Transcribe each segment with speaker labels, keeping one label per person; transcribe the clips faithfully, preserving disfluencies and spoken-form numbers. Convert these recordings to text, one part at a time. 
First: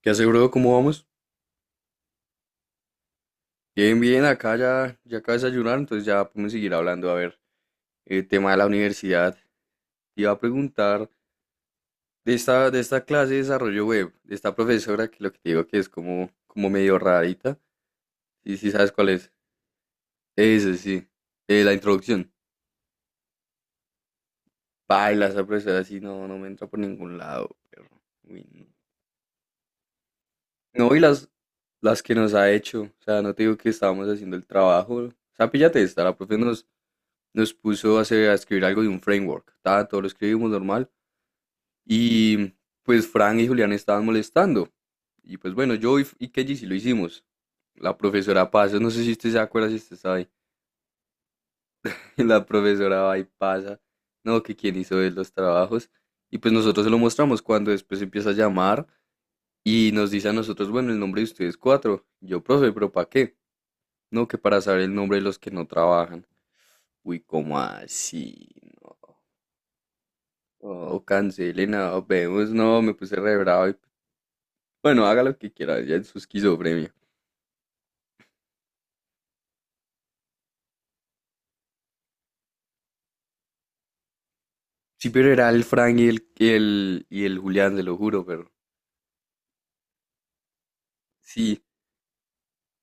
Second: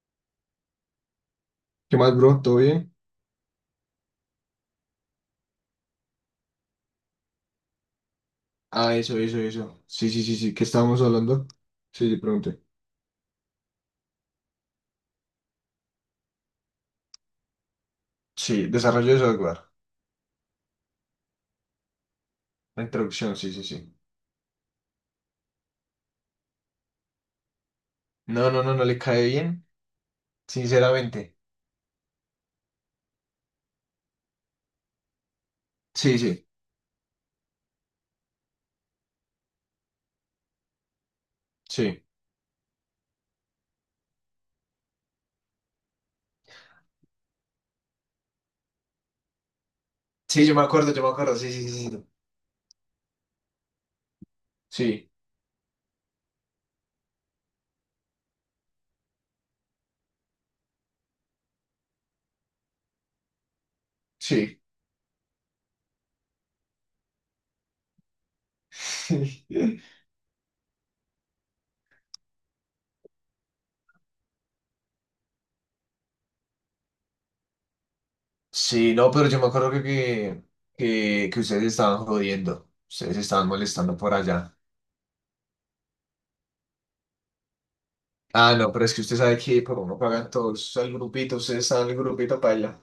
Speaker 1: ¿Qué hace, bro? ¿Cómo vamos?
Speaker 2: ¿Qué más, bro? ¿Todo bien?
Speaker 1: Bien, bien, acá ya, ya acabo de desayunar, entonces ya podemos seguir hablando. A ver, el tema de la
Speaker 2: Ah, eso,
Speaker 1: universidad.
Speaker 2: eso, eso. Sí,
Speaker 1: Te
Speaker 2: sí,
Speaker 1: iba
Speaker 2: sí,
Speaker 1: a
Speaker 2: sí. ¿Qué estábamos
Speaker 1: preguntar
Speaker 2: hablando? Sí, le
Speaker 1: de
Speaker 2: pregunté.
Speaker 1: esta, de esta clase de desarrollo web, de esta profesora que lo que te digo que es como, como medio rarita. Sí,
Speaker 2: Sí,
Speaker 1: sí, ¿sabes cuál
Speaker 2: desarrollo de
Speaker 1: es?
Speaker 2: software.
Speaker 1: Ese, sí. Eh, la introducción.
Speaker 2: La introducción, sí, sí, sí.
Speaker 1: Baila, esa profesora así no, no me entra por ningún lado, perro. Uy,
Speaker 2: No, no,
Speaker 1: no.
Speaker 2: no, no le cae bien,
Speaker 1: No, y las,
Speaker 2: sinceramente.
Speaker 1: las que nos ha hecho. O sea, no te digo que estábamos haciendo el trabajo. O sea, píllate esta, la
Speaker 2: Sí,
Speaker 1: profe
Speaker 2: sí,
Speaker 1: nos, nos puso a, hacer- a escribir algo de un framework. Ta, todo lo escribimos normal.
Speaker 2: sí.
Speaker 1: Y pues Fran y Julián estaban molestando. Y pues bueno, yo y, y Kelly sí lo hicimos. La profesora pasa, no sé si usted se acuerda si usted está ahí.
Speaker 2: Sí, yo me acuerdo, yo me acuerdo. Sí, sí, sí,
Speaker 1: La profesora va y pasa. No, que quién hizo de
Speaker 2: sí.
Speaker 1: los trabajos. Y pues nosotros se lo mostramos cuando después empieza a llamar y nos dice a nosotros, bueno, el nombre de ustedes cuatro. Yo, profe, pero ¿para qué? No, que para
Speaker 2: Sí,
Speaker 1: saber el nombre de los que no trabajan. Uy, ¿cómo así?
Speaker 2: sí.
Speaker 1: Oh, cancelena, vemos, no, me puse re bravo. y- Bueno, haga lo que quiera, ya es su esquizofrenia.
Speaker 2: Sí, no, pero yo me acuerdo que, que, que, que ustedes estaban jodiendo. Ustedes estaban molestando por allá.
Speaker 1: Sí, pero era el Frank y el, y el, y el Julián, se lo juro, pero
Speaker 2: Ah, no, pero es que usted sabe que por uno pagan todos el grupito. Ustedes
Speaker 1: sí.
Speaker 2: están en el grupito paila.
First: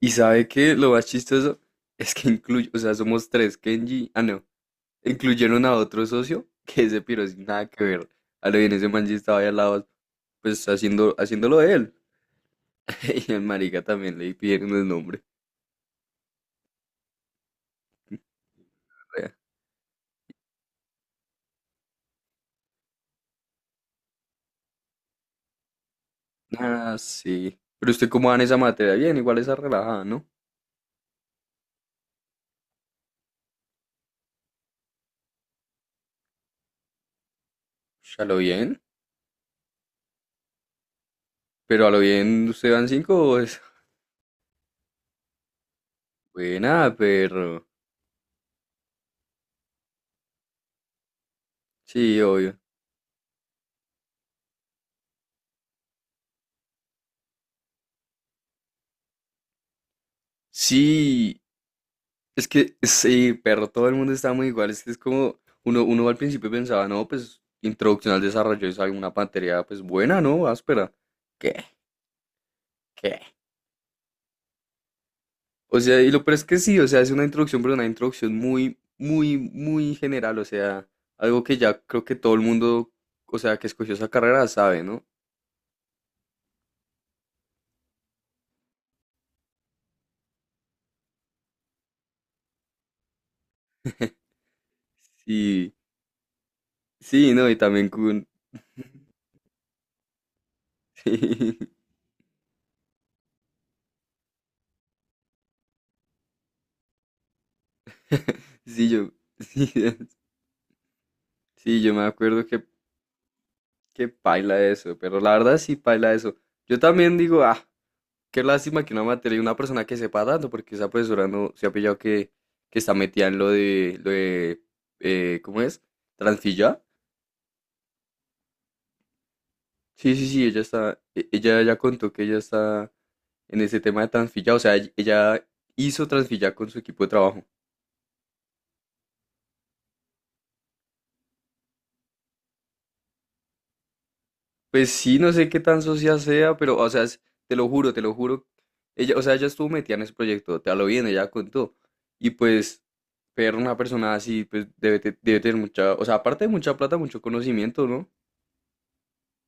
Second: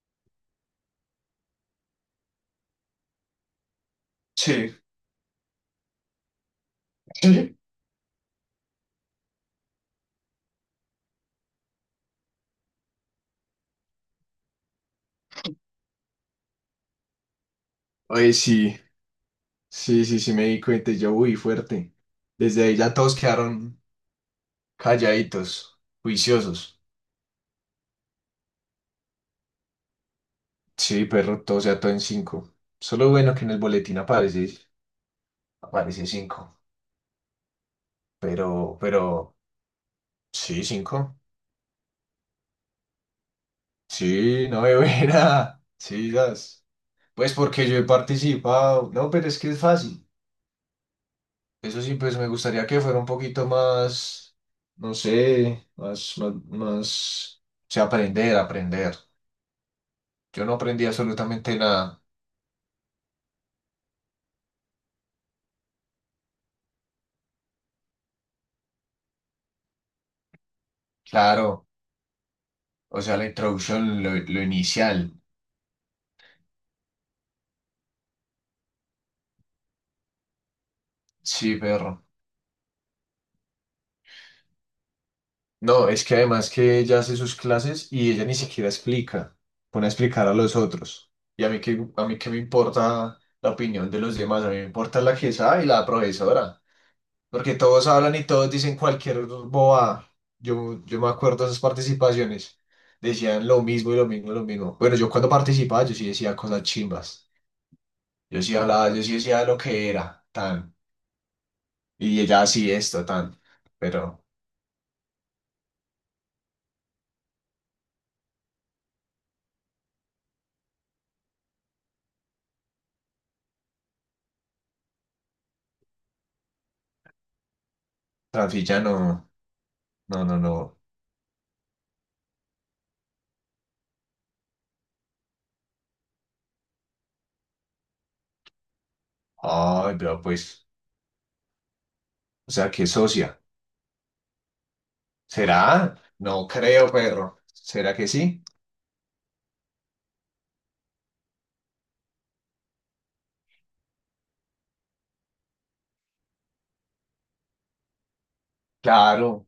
Speaker 1: ¿Y sabe qué? Lo más chistoso es que incluye, o sea, somos tres, Kenji, ah, no,
Speaker 2: Sí.
Speaker 1: incluyeron a otro socio que ese piro sin nada que ver. A lo bien, ese man sí estaba ahí al lado, pues haciendo, haciéndolo de él. Y al marica también le pidieron el nombre.
Speaker 2: Oye, sí. Sí, sí, sí, me di cuenta y yo, uy, fuerte. Desde ahí ya todos quedaron calladitos, juiciosos.
Speaker 1: Ah, sí. Pero usted, ¿cómo va en esa materia? Bien, igual esa relajada, ¿no?
Speaker 2: Sí, perro, todo o sea todo en cinco. Solo bueno que en el boletín aparece, aparece cinco.
Speaker 1: Ya lo
Speaker 2: Pero,
Speaker 1: bien.
Speaker 2: pero, sí, cinco.
Speaker 1: Pero a lo bien, ¿usted van cinco? Es
Speaker 2: Sí, no me buena. Sí, das.
Speaker 1: buena,
Speaker 2: Pues
Speaker 1: perro.
Speaker 2: porque yo he participado. No, pero es que es fácil. Eso sí, pues
Speaker 1: Sí,
Speaker 2: me
Speaker 1: obvio.
Speaker 2: gustaría que fuera un poquito más, no sé, más, más, más, o sea, aprender, aprender. Yo no aprendí
Speaker 1: Sí,
Speaker 2: absolutamente nada.
Speaker 1: es que sí, perro, todo el mundo está muy igual. Es que es como uno, uno al principio pensaba, no, pues introducción al desarrollo es alguna materia, pues buena, ¿no? Áspera. ¿Qué?
Speaker 2: Claro, o sea,
Speaker 1: ¿Qué?
Speaker 2: la introducción, lo, lo inicial.
Speaker 1: O sea, y lo peor es que sí, o sea, es una introducción, pero una introducción muy, muy, muy general. O sea, algo que
Speaker 2: Sí,
Speaker 1: ya
Speaker 2: perro.
Speaker 1: creo que todo el mundo, o sea, que escogió esa carrera sabe, ¿no?
Speaker 2: No, es que además que ella hace sus clases y ella ni siquiera explica, pone a explicar a los otros. Y a mí que a mí qué me importa la opinión de los demás, a mí me importa la que sabe y
Speaker 1: Sí,
Speaker 2: la profesora,
Speaker 1: sí, no,
Speaker 2: porque
Speaker 1: y
Speaker 2: todos
Speaker 1: también
Speaker 2: hablan y
Speaker 1: con.
Speaker 2: todos dicen cualquier boba. Yo, yo me acuerdo de esas participaciones, decían lo mismo y lo mismo y lo mismo. Bueno, yo cuando participaba yo sí decía cosas chimbas, yo sí
Speaker 1: Sí,
Speaker 2: hablaba, yo
Speaker 1: yo,
Speaker 2: sí decía lo
Speaker 1: sí,
Speaker 2: que era, tan.
Speaker 1: sí, yo me
Speaker 2: Y ella
Speaker 1: acuerdo que,
Speaker 2: así es total,
Speaker 1: que
Speaker 2: pero
Speaker 1: paila eso, pero la verdad sí paila eso. Yo también digo, ah, qué lástima que una materia y una persona que sepa tanto, porque esa profesora no se ha pillado que, que está metida en lo de, lo de, eh, ¿cómo es? ¿Transfilla?
Speaker 2: Rafilla no,
Speaker 1: Sí,
Speaker 2: no,
Speaker 1: sí,
Speaker 2: no,
Speaker 1: sí, ella
Speaker 2: no.
Speaker 1: está, e- ella ya contó que ella está en ese tema de transfilla, o sea, ella hizo transfilla con su equipo de trabajo.
Speaker 2: Ay, pero pues, o sea, ¿qué socia?
Speaker 1: Pues sí, no sé qué tan
Speaker 2: ¿Será?
Speaker 1: socia
Speaker 2: No
Speaker 1: sea, pero, o
Speaker 2: creo,
Speaker 1: sea, es-
Speaker 2: perro.
Speaker 1: te lo juro,
Speaker 2: ¿Será
Speaker 1: te
Speaker 2: que
Speaker 1: lo
Speaker 2: sí?
Speaker 1: juro. Ella, o sea, ella estuvo metida en ese proyecto, te lo bien, ella contó. Y pues, ver una persona así, pues debe, te- debe tener mucha, o sea, aparte de mucha plata, mucho conocimiento, ¿no?
Speaker 2: Claro,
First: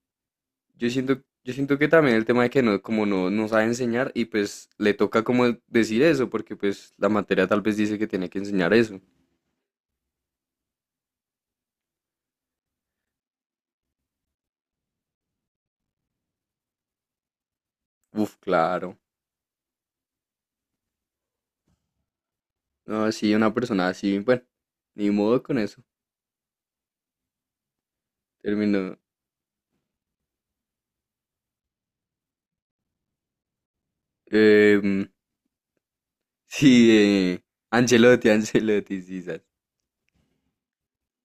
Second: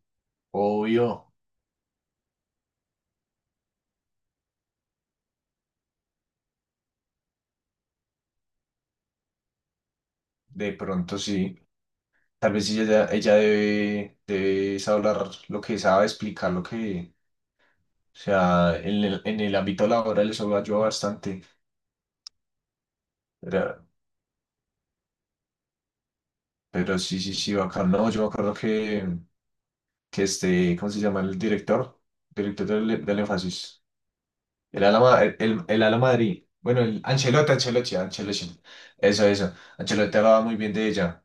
Speaker 1: Yo siento,
Speaker 2: obvio,
Speaker 1: yo siento que también el tema de que no, como no, no sabe enseñar y pues le toca como decir eso, porque pues la materia tal vez dice que tiene que enseñar eso.
Speaker 2: de pronto sí. Tal vez sí, ella, ella debe, debe hablar lo que sabe, explicar lo que, o
Speaker 1: Uf,
Speaker 2: sea,
Speaker 1: claro.
Speaker 2: en el, en el ámbito laboral eso lo ayuda bastante.
Speaker 1: No, sí, una
Speaker 2: Pero,
Speaker 1: persona así, bueno, ni modo con eso.
Speaker 2: pero sí, sí, sí, bacán. No, yo me acuerdo
Speaker 1: Terminó.
Speaker 2: que, que este, ¿cómo se llama el director? Director del, del énfasis. El
Speaker 1: em,
Speaker 2: Ala, el el, el Ala Madrid. Bueno,
Speaker 1: Sí,
Speaker 2: el
Speaker 1: eh,
Speaker 2: Ancelotti, Ancelotti,
Speaker 1: Ancelotti,
Speaker 2: Ancelotti.
Speaker 1: Ancelotti,
Speaker 2: Eso,
Speaker 1: sisas.
Speaker 2: eso. Ancelotti hablaba muy bien de ella.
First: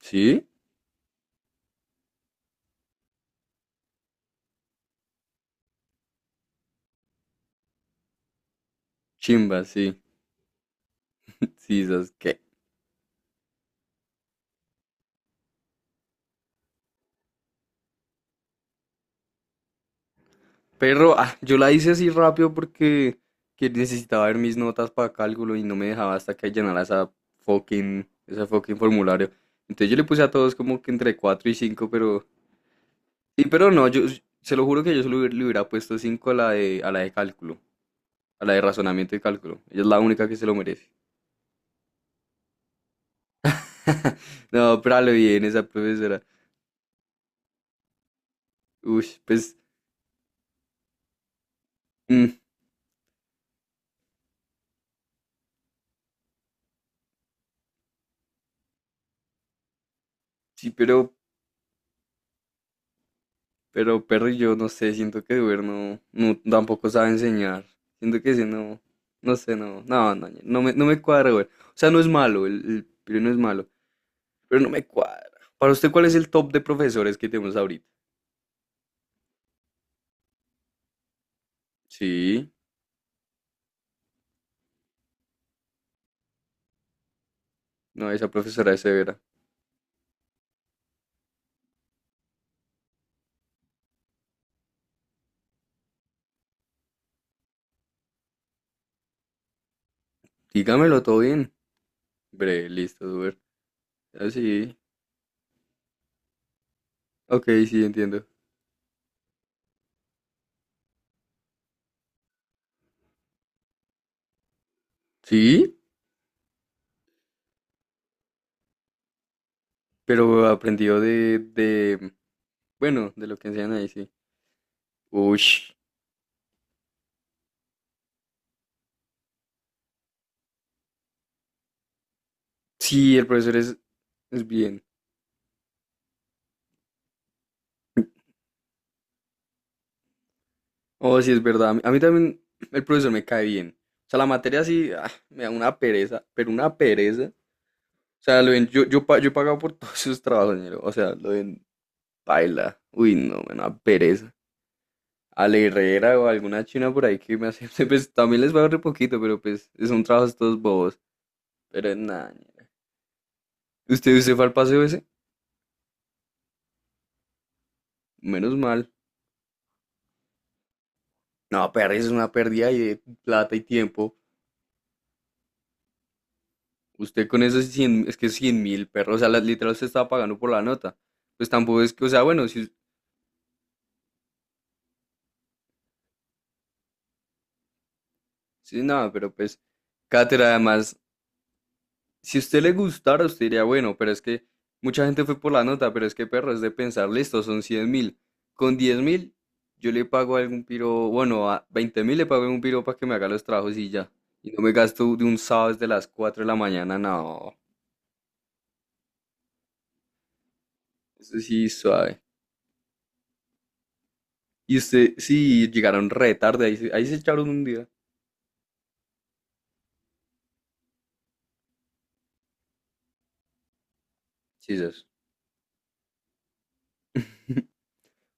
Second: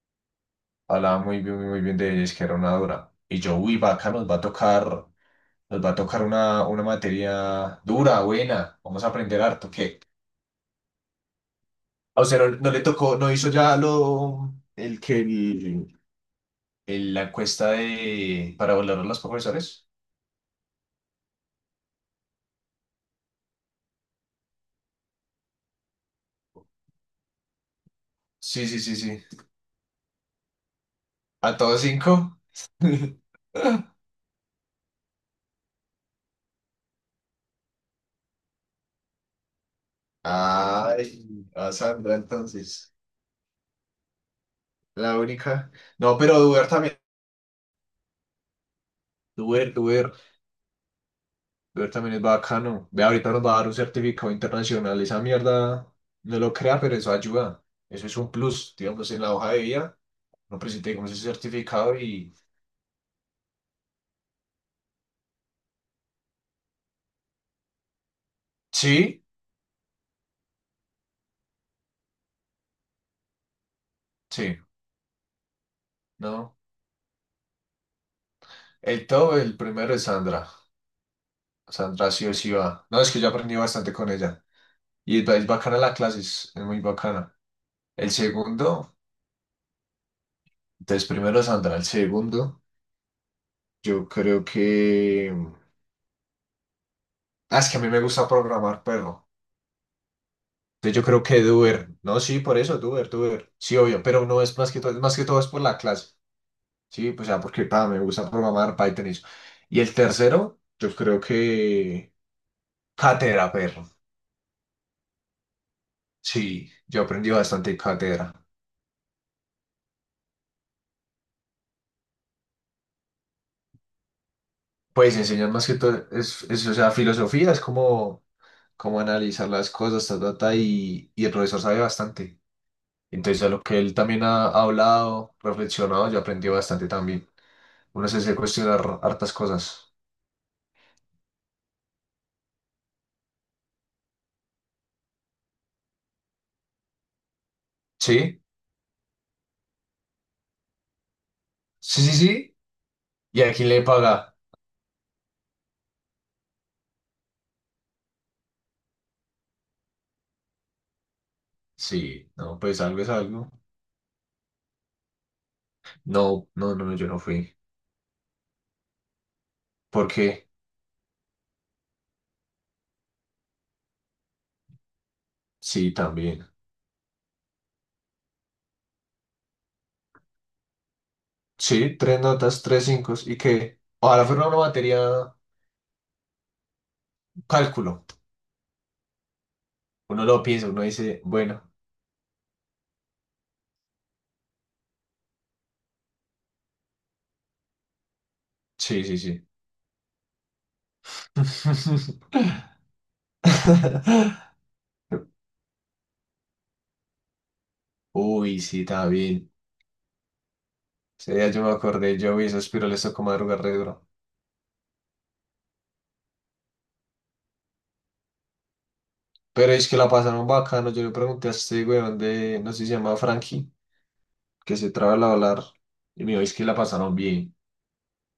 Speaker 1: ¿Sí?
Speaker 2: Hablaba muy bien, muy, muy bien de ella. Es que era una dura. Y yo, uy, vaca, nos va a tocar, nos va a tocar una, una materia dura, buena. Vamos a aprender
Speaker 1: Chimba,
Speaker 2: harto.
Speaker 1: sí.
Speaker 2: ¿Qué?
Speaker 1: Sisas,
Speaker 2: O sea
Speaker 1: ¿qué?
Speaker 2: no, no le tocó, no hizo ya lo, el que, el, el- la encuesta de, para valorar a los profesores.
Speaker 1: Pero ah, yo la hice así rápido porque que necesitaba ver mis notas para cálculo y no me dejaba hasta que llenara esa fucking, ese
Speaker 2: Sí,
Speaker 1: fucking
Speaker 2: sí, sí, sí.
Speaker 1: formulario. Entonces yo le puse a todos como que entre cuatro y
Speaker 2: ¿A todos
Speaker 1: cinco, pero.
Speaker 2: cinco?
Speaker 1: Sí, pero no, yo se lo juro que yo solo hubiera- le hubiera puesto cinco a la de, a la de cálculo, a la de razonamiento y cálculo. Ella es la única que se lo merece.
Speaker 2: Ay, a Sandra entonces.
Speaker 1: No, pero a lo
Speaker 2: La
Speaker 1: bien esa
Speaker 2: única. No,
Speaker 1: profesora.
Speaker 2: pero Duer también.
Speaker 1: Uy, pues.
Speaker 2: Duer, Duer. Duer también es
Speaker 1: mm,
Speaker 2: bacano. Ve, ahorita nos va a dar un certificado internacional. Esa mierda no lo crea, pero eso ayuda. Eso es un plus. Digamos, en la hoja de vida nos
Speaker 1: sí,
Speaker 2: presentamos
Speaker 1: pero.
Speaker 2: ese certificado y.
Speaker 1: Pero Perrillo, no sé, siento que Duer no, no, tampoco sabe enseñar. Siento que ese no,
Speaker 2: Sí,
Speaker 1: no sé, no, no, no, no me, no me cuadra, Duer. O sea, no es malo, el, el Piro no es malo,
Speaker 2: sí,
Speaker 1: pero no me cuadra. Para usted, ¿cuál es el top
Speaker 2: no.
Speaker 1: de profesores que tenemos ahorita?
Speaker 2: El todo, el primero es Sandra. Sandra sí o sí
Speaker 1: Sí,
Speaker 2: va. No, es que yo aprendí bastante con ella. Y es, es bacana la clase, es, es muy bacana.
Speaker 1: no,
Speaker 2: El
Speaker 1: esa profesora es
Speaker 2: segundo,
Speaker 1: severa.
Speaker 2: entonces primero Sandra. El segundo, yo creo que. Ah, es que a mí me gusta programar, perro. Entonces
Speaker 1: Dígamelo
Speaker 2: yo
Speaker 1: todo
Speaker 2: creo que
Speaker 1: bien.
Speaker 2: Duber, no, sí, por
Speaker 1: Bre,
Speaker 2: eso,
Speaker 1: listo,
Speaker 2: Duber,
Speaker 1: Duer.
Speaker 2: Duber, sí, obvio, pero no es más
Speaker 1: Así,
Speaker 2: que todo, más que todo es por la clase, sí, pues ya
Speaker 1: ok,
Speaker 2: porque
Speaker 1: sí,
Speaker 2: pa, me
Speaker 1: entiendo.
Speaker 2: gusta programar Python y eso. Y el tercero, yo creo que cátedra, perro,
Speaker 1: Sí,
Speaker 2: sí, yo aprendí bastante en cátedra.
Speaker 1: pero aprendió de, de, bueno, de lo que enseñan ahí, sí.
Speaker 2: Pues
Speaker 1: Uy,
Speaker 2: enseñan más que todo, es, es, o sea, filosofía, es como, como analizar las cosas, ta, ta, ta, y, y el profesor sabe bastante.
Speaker 1: sí, el
Speaker 2: Entonces a
Speaker 1: profesor
Speaker 2: lo
Speaker 1: es,
Speaker 2: que él también
Speaker 1: es
Speaker 2: ha
Speaker 1: bien.
Speaker 2: hablado, reflexionado, yo aprendí bastante también. Uno se hace cuestionar hartas cosas,
Speaker 1: Oh, sí, es verdad. A mí, a mí también el profesor me cae bien. O sea, la materia sí, ah, me da una pereza, pero una pereza. O
Speaker 2: sí.
Speaker 1: sea, lo ven, yo, yo, pa- yo he pagado por todos sus trabajos, ñero. O sea, lo ven,
Speaker 2: Sí, sí, sí.
Speaker 1: baila. Uy, no,
Speaker 2: ¿Y a
Speaker 1: me da
Speaker 2: quién
Speaker 1: una
Speaker 2: le
Speaker 1: pereza.
Speaker 2: paga?
Speaker 1: A la Herrera o a alguna china por ahí que me hace, pues también les pago re poquito, pero pues son trabajos todos bobos. Pero
Speaker 2: Sí,
Speaker 1: nada,
Speaker 2: no,
Speaker 1: ñero.
Speaker 2: pues algo es algo.
Speaker 1: ¿Usted, usted fue al paseo ese?
Speaker 2: No, no, no, no, yo no fui.
Speaker 1: Menos mal.
Speaker 2: ¿Por qué?
Speaker 1: No, pereza es una pérdida ahí de plata y tiempo.
Speaker 2: Sí, también.
Speaker 1: Usted con esos cien es que cien mil perros, o sea, la- literal usted estaba pagando por la nota. Pues
Speaker 2: Sí,
Speaker 1: tampoco es que, o
Speaker 2: tres
Speaker 1: sea, bueno,
Speaker 2: notas,
Speaker 1: si
Speaker 2: tres cinco. ¿Y qué? Ojalá fuera una materia cálculo.
Speaker 1: si nada, pero pues,
Speaker 2: Uno lo
Speaker 1: cátedra,
Speaker 2: piensa, uno
Speaker 1: además,
Speaker 2: dice, bueno,
Speaker 1: si usted le gustara, usted diría, bueno, pero es que mucha gente fue por la nota, pero es que perro, es de pensar, listo, son cien mil. Con diez
Speaker 2: sí, sí,
Speaker 1: mil,
Speaker 2: sí.
Speaker 1: yo le pago a algún piro, bueno, a veinte mil le pago a algún piro para que me haga los trabajos y ya. Y no me gasto de un sábado desde las cuatro de la mañana, no,
Speaker 2: Uy, sí, también. Ese
Speaker 1: eso
Speaker 2: día yo
Speaker 1: sí,
Speaker 2: me acordé,
Speaker 1: suave.
Speaker 2: yo vi esos piroles tocó madrugar re duro.
Speaker 1: Y usted, sí, llegaron re tarde, ahí, se- ahí se echaron un día.
Speaker 2: Pero es que la pasaron bacano. Yo le pregunté a este weón de, no sé si se llama Frankie.
Speaker 1: Sí,
Speaker 2: Que se
Speaker 1: eso.
Speaker 2: traba al hablar. Y me dijo, es que la pasaron bien.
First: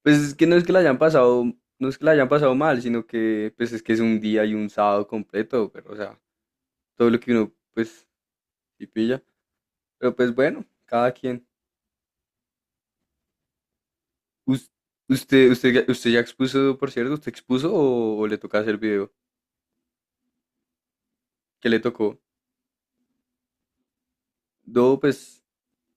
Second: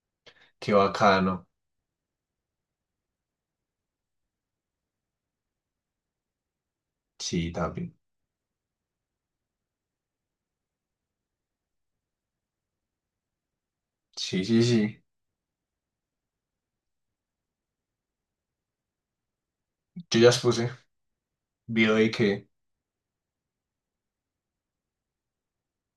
Speaker 1: Pues es que no es que
Speaker 2: Qué
Speaker 1: la hayan pasado,
Speaker 2: bacano.
Speaker 1: no es que la hayan pasado mal, sino que pues es que es un día y un sábado completo, pero o sea, todo lo que
Speaker 2: Sí,
Speaker 1: uno
Speaker 2: también.
Speaker 1: pues sí pilla. Pero pues bueno, cada quien.
Speaker 2: Sí, sí,
Speaker 1: Us-
Speaker 2: sí.
Speaker 1: usted, usted, ya- usted ya expuso, por cierto, ¿usted expuso o, o le toca hacer video?
Speaker 2: Yo ya expuse.
Speaker 1: ¿Qué le
Speaker 2: Vio de
Speaker 1: tocó?
Speaker 2: que.
Speaker 1: No, pues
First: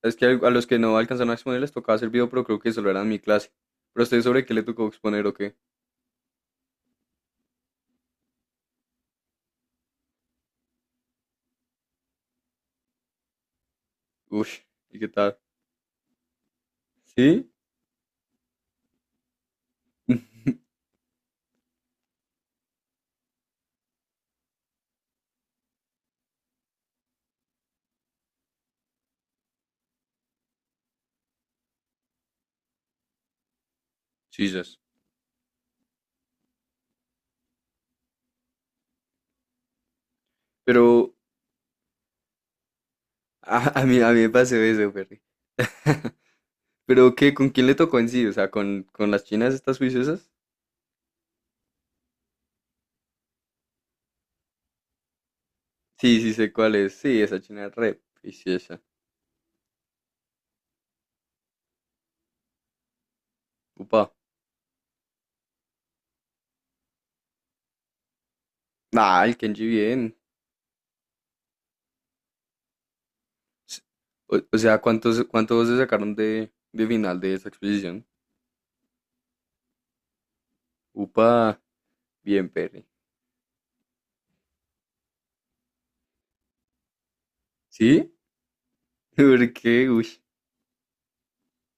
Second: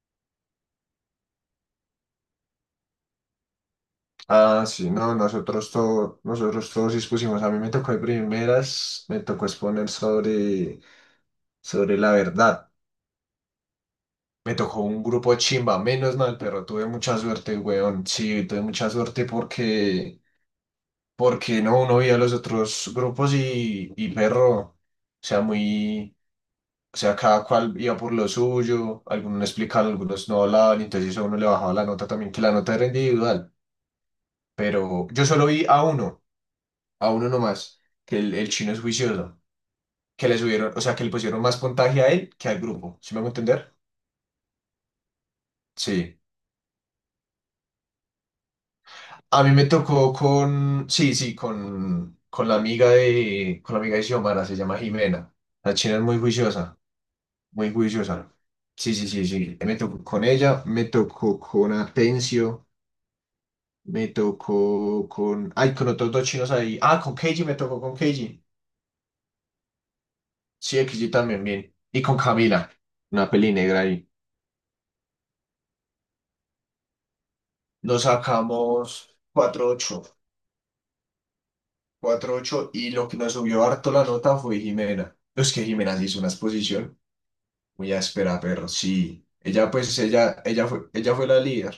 Speaker 1: es que a los que no alcanzaron a exponer les tocaba hacer video, pero creo que solo eran mi clase. Pero a usted, ¿sobre qué le
Speaker 2: Ah,
Speaker 1: tocó
Speaker 2: sí, no,
Speaker 1: exponer o qué?
Speaker 2: nosotros todos, nosotros todos expusimos. A mí me tocó de primeras, me tocó exponer sobre, sobre la verdad.
Speaker 1: Uy,
Speaker 2: Me tocó
Speaker 1: ¿y
Speaker 2: un
Speaker 1: qué
Speaker 2: grupo
Speaker 1: tal?
Speaker 2: chimba, menos mal, pero tuve mucha
Speaker 1: ¿Sí?
Speaker 2: suerte, weón. Sí, tuve mucha suerte porque, porque no, uno veía los otros grupos y, y perro, o sea, muy. O sea, cada cual iba por lo suyo, algunos no explicaban, algunos no hablaban, y entonces eso a uno le bajaba la nota también, que la nota era individual.
Speaker 1: Jesus.
Speaker 2: Pero yo solo vi a uno, a uno nomás, que el, el chino es juicioso, que le subieron, o sea, que le
Speaker 1: Pero
Speaker 2: pusieron más puntaje a él que al grupo. ¿Sí me hago entender?
Speaker 1: a, a mí, a mí me pasó eso, Perry.
Speaker 2: Sí.
Speaker 1: ¿Pero qué? ¿Con quién le tocó en sí? O sea, ¿con, con las
Speaker 2: A mí
Speaker 1: chinas
Speaker 2: me
Speaker 1: estas
Speaker 2: tocó
Speaker 1: juiciosas?
Speaker 2: con, sí, sí, con, con la amiga de, con la amiga de Xiomara, se llama Jimena. La china es muy
Speaker 1: Sí, sí sé cuál
Speaker 2: juiciosa,
Speaker 1: es. Sí, esa china
Speaker 2: muy
Speaker 1: es re
Speaker 2: juiciosa.
Speaker 1: juiciosa.
Speaker 2: Sí, sí, sí, sí. Me tocó con ella, me tocó con Atencio. Me
Speaker 1: Upa.
Speaker 2: tocó con. Ay, con otros dos chinos ahí. Ah, con Keiji me tocó con Keiji.
Speaker 1: Ah, el Kenji bien.
Speaker 2: Sí, Keiji también, bien. Y con Camila, una peli
Speaker 1: S-
Speaker 2: negra ahí.
Speaker 1: O, o sea, ¿cuántos, cuántos se sacaron de, de final de esa
Speaker 2: Nos
Speaker 1: exposición?
Speaker 2: sacamos cuatro ocho,
Speaker 1: Upa,
Speaker 2: cuatro
Speaker 1: bien,
Speaker 2: ocho
Speaker 1: Perry.
Speaker 2: Y lo que nos subió harto la nota fue Jimena. Es que Jimena se hizo una exposición. Muy
Speaker 1: ¿Sí?
Speaker 2: áspera, perro. Sí.
Speaker 1: ¿Por
Speaker 2: Ella,
Speaker 1: qué?
Speaker 2: pues,
Speaker 1: Uy.
Speaker 2: ella, ella fue, ella fue la líder.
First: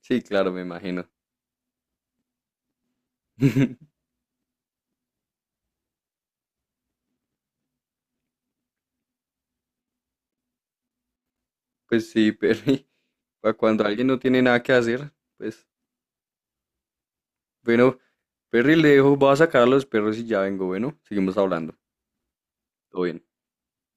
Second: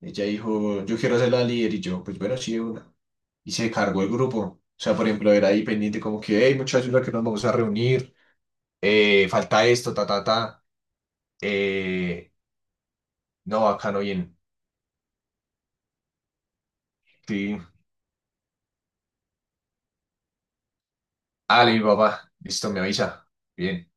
Speaker 1: Sí,
Speaker 2: Ella
Speaker 1: claro, me
Speaker 2: dijo, yo
Speaker 1: imagino.
Speaker 2: quiero ser la líder. Y yo, pues bueno, sí, de una. Y se cargó el grupo. O sea, por ejemplo, era ahí pendiente como que, hey, muchachos, ¿no? Que nos vamos a reunir, eh, falta esto, ta, ta, ta.
Speaker 1: Pues sí,
Speaker 2: Eh,
Speaker 1: Perry. Para
Speaker 2: no,
Speaker 1: cuando
Speaker 2: acá no
Speaker 1: alguien no
Speaker 2: bien.
Speaker 1: tiene nada que hacer, pues.
Speaker 2: Sí.
Speaker 1: Bueno, Perry, le dejo, voy a sacar a los perros y ya vengo. Bueno, seguimos
Speaker 2: Ah, le
Speaker 1: hablando.
Speaker 2: digo, papá, listo, me
Speaker 1: Todo bien.
Speaker 2: avisa. Bien.